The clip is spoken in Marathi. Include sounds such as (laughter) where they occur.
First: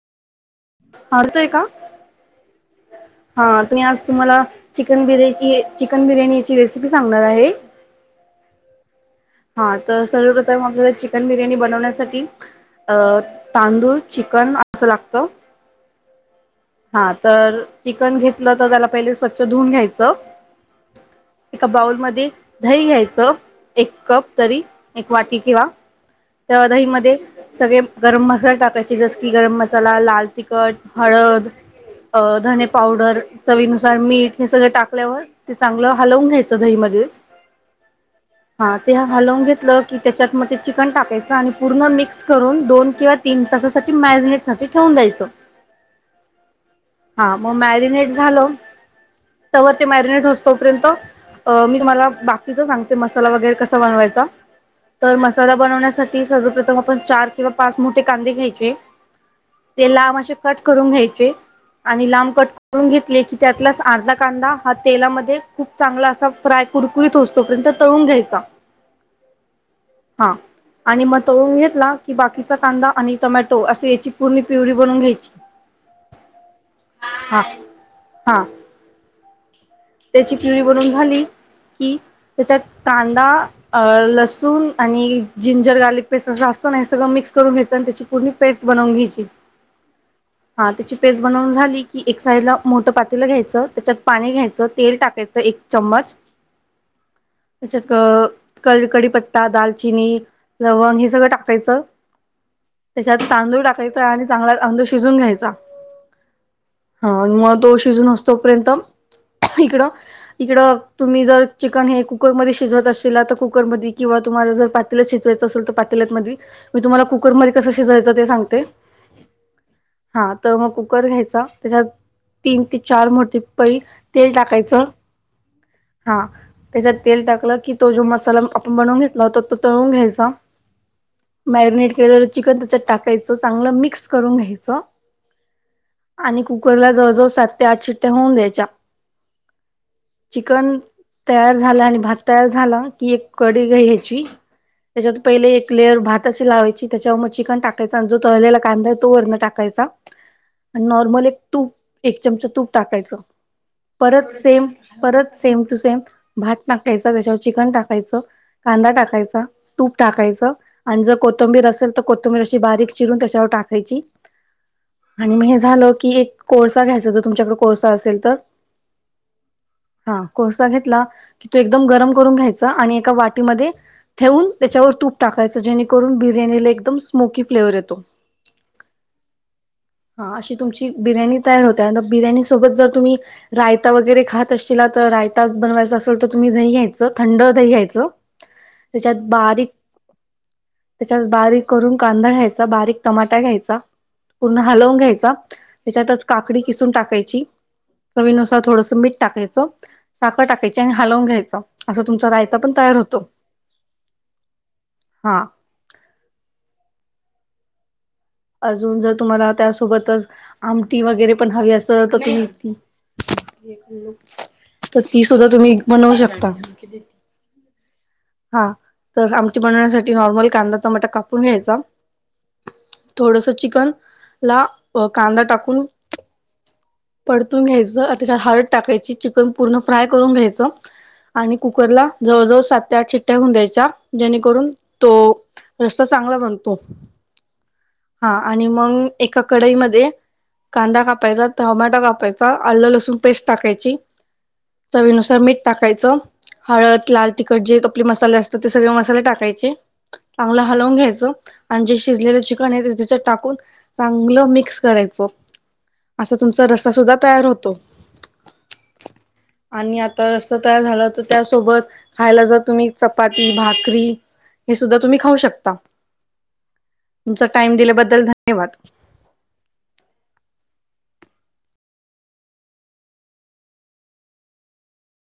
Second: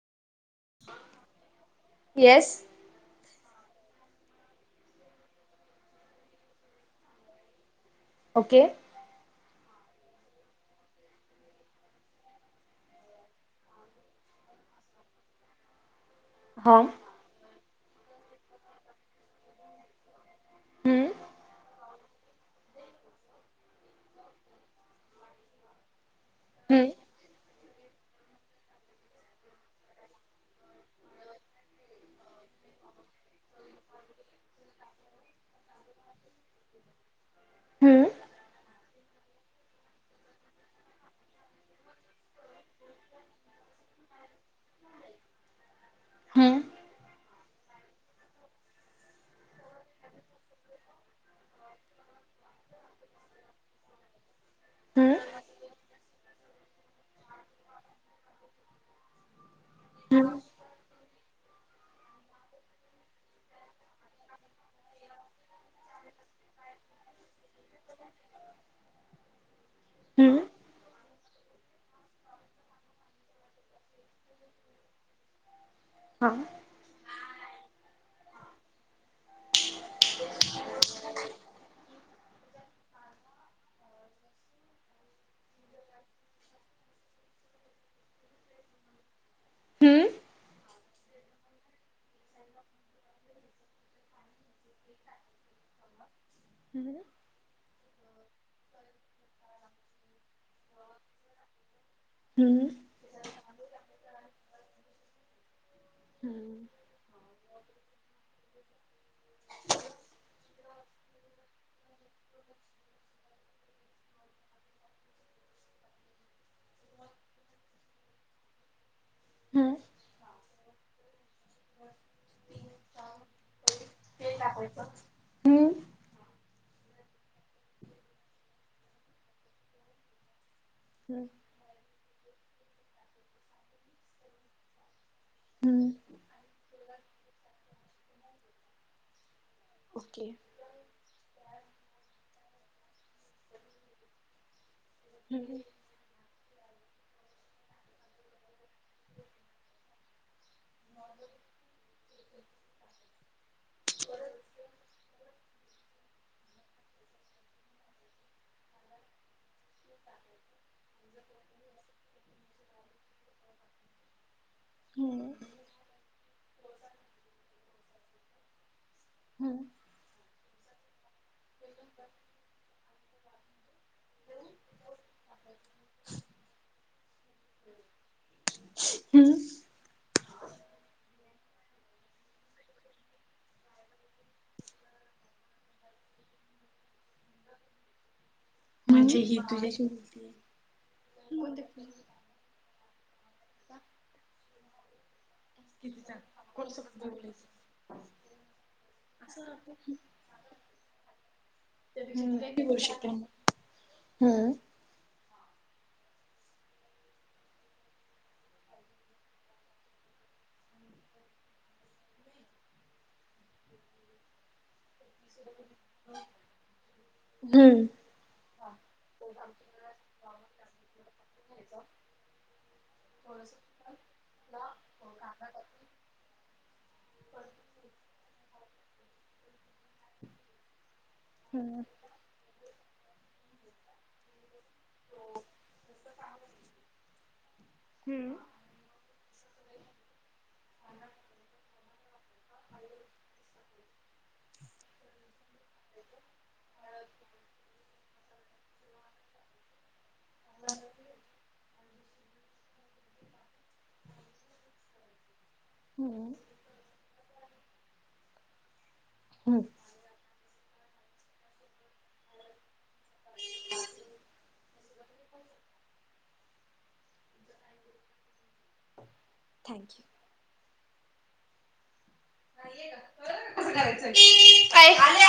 आवडतोय का येस. हा तुम्ही आज तुम्हाला चिकन बिर्याची -चिकन बिर्याणीची रेसिपी सांगणार आहे. ओके. हा तर सर्वप्रथम आपल्याला चिकन बिर्याणी बनवण्यासाठी अ तांदूळ चिकन असं लागतं हो. हा तर चिकन घेतलं तर त्याला पहिले स्वच्छ धुऊून घ्यायचं. हम्म एका बाऊलमध्ये दही घ्यायचं एक कप तरी एक वाटी किंवा त्या दही हम्म मध्ये सगळे गरम मसाले टाकायचे जस की गरम मसाला लाल तिखट हळद अ धणे पावडर चवीनुसार मीठ हे सगळं टाकल्यावर ते चांगलं हलवून घ्यायचं दहीमध्येच हम्म. हा ते हलवून घेतलं की त्याच्यात मग ते चिकन टाकायचं आणि पूर्ण मिक्स करून दोन किंवा तीन तासासाठी मॅरिनेटसाठी ठेवून द्यायचं. हम्म हा मग मॅरिनेट झालं तोवर ते मॅरिनेट होस तोपर्यंत अ मी तुम्हाला बाकीचा सांगते मसाला वगैरे कसा बनवायचा हम्म तर मस तर बनवण्यासाठी सर्वप्रथम आपण चार किंवा पाच मोठे कांदे घ्यायचे तेला म असे कट करून घ्यायचे. आणि लांब कट करून घेतले की त्यातला अर्धा कांदा हा तेलामध्ये खूप चांगला असा फ्राय कुरकुरीत होस तोपर्यंत तळून घ्यायचा हम्म हा. हम्म आणि मग तळून घेतला की बाकीचा कांदा आणि टोमॅटो असे याची पूर्ण प्युरी बनून घ्यायची हा. हा हा. त्याची प्युरी बनवून झाली की त्याच्यात कांदा अ लसूण आणि जिंजर गार्लिक पेस्ट असं असतं ना सगळं मिक्स करून घ्यायचं आणि त्याची पूर्णी पेस्ट बवून घ्यायची. हम्म. हा त्याची पेस्ट बनवून झाली की एक साइडला मोठं पातीला घ्यायचं त्याच्यात पाणी घ्यायचं तेल टाकायचं एक चम्मच हम्म. त्याच्यात क- कळी पत्ता दालचिनी लवंग हे सगळं टाकायचं. हम्म. त्याच्यात तांदूळ टाकायचा आणि चांगला तांदूळ शिजून घ्यायचा. हम्म हा मग तो शिजून होतस तोपर्यंत इकडं इकडं तुम्ही जर चिकन हे कुकरमध्ये शिजवत असेल तर कुकरमध्ये किंवा तुम्हाला जर प शिजवायच असेल तर पातील्यात म मी तुम्हाला कुकर मध्ये कसं शिजवायचं ते सांगते. हा तर मग कुकर घ्यायचा त्याच्यात तीन ते चार मोठी पळी तेल टाकायचं हम्म हम्म हा त्याच्यात तेल टाकलं की तो जो मसाला आपण बनवून घेतला होता तो तळून घ्यायचा हम्म! मॅरिनेट केलेलं चिकन त्याच्यात टाकायचं चांगलं मिक्स करून घ्यायचं हम्म आणि कुकरला जवळजवळ सात ते आठ शिट्टया होऊन द्यायच्या ओके चिकन तयार झाला आणि भात तयार झाला की एक कडी घ्यायची त्याच्यात पहिले हम्म एक लेअर भात अशी लावायची त्याच्यावर मग चिकन टाकायचं आणि जो तळलेला कांदा आहे तो वर्ण टाक घ्यायचा आणि नॉर्मल एक तूप एक चमचा तूप टाकायचं. परत सेम परत सेम टू सेम भात टाकायचं त्याच्यावर चिकन टाकायचं. कांदा टाकायचा तूप टाकायचं आणि जर कोथंबीर असेल तर कोथंबीर अशी बारीक चिरून त्याच्यावर टाकायची हम्म आणि मग हे झालं की एक कोळसा घ्यायच जर तुमच्याकडे कोळसा असेल तर हम्म! हा कोळसा घेतला की तो एकदम गरम करून घ्यायचा आणि एका वाटीमध्ये ठेवून त्याच्यावर तूप टाकायचं जेणेकरून बिर्याणीला एकदम स्मोकी फ्लेवर येतो. हम्म हा अशी तुमची बिर्याणी तयार होते आणि बिर्याणी सोबत जर तुम्ही रायता वगैरे खात असशला तर रायता बनवायचा असेल तर तुम्ही दही घ्यायचं थंड दही घ्यायचं. त्याच्यात म्हणजे ही बारीक तुझ्याशी बोलतीये त्याच्यात बारीक करून कांदा घ्यायचा बारीक टमाटा घ्यायचा पूर्ण हलवून घ्यायचं त्याच्यातच काकडी किसून टाकायची चवीनुसार थोडस मीठ टाकायचं. साखर टाकायची आणि हलवून घ्यायचा असं तुमचा रायता पण तयार होतो. हम्म हा अजून जर तुम्हाला त्यासोबतच आमटी वगैरे पण हवी असं तर त आमटी सुद्धा तुम्ही बनवू शकता. हम्म! हा तर आमची बनवण्यासाठी नॉर्मल कांदा टमाटा कापून घ्यायचा थोडस चिकन ला कांदा टाकून परतून घ्यायचं त्याच्यात हळद टाकायची चिकन पूर्ण फ्राय करून घ्यायचं आणि हम्म कुकर ला जवळजवळ सात त्यात शिट्टया द्यायचा जेणेकरून तो रस्ता चांगला बनतो. हा हम्म आणि मग एका कडाईमध्ये कांदा कापायचा टमाॅटो कापायचा आल्लं लसूण पेस्ट टाकायची! चवीनुसार मीठ टाकायचं हळद लाल तिखट जे आपले मसाले असतात ते सगळे मसाले टाकायचे चांगलं हलवून घ्यायचं आणि जे शिजलेलं चिकन आहे ते तिच टाकून चांगलं मिक्स करायचं हम्म असं तुमचा रस्सा सुद्धा तयार होतो. हम्म आणि आता रस्सा तयार झाला तर त्यासोबत खायला जर तुम्ही चपाती भाकरी हे सुद्धा तुम्ही खाऊ शकता. तुमचा टाइम दिल्याबद्दल धन्यवाद. थँक्यू! (unintelligible)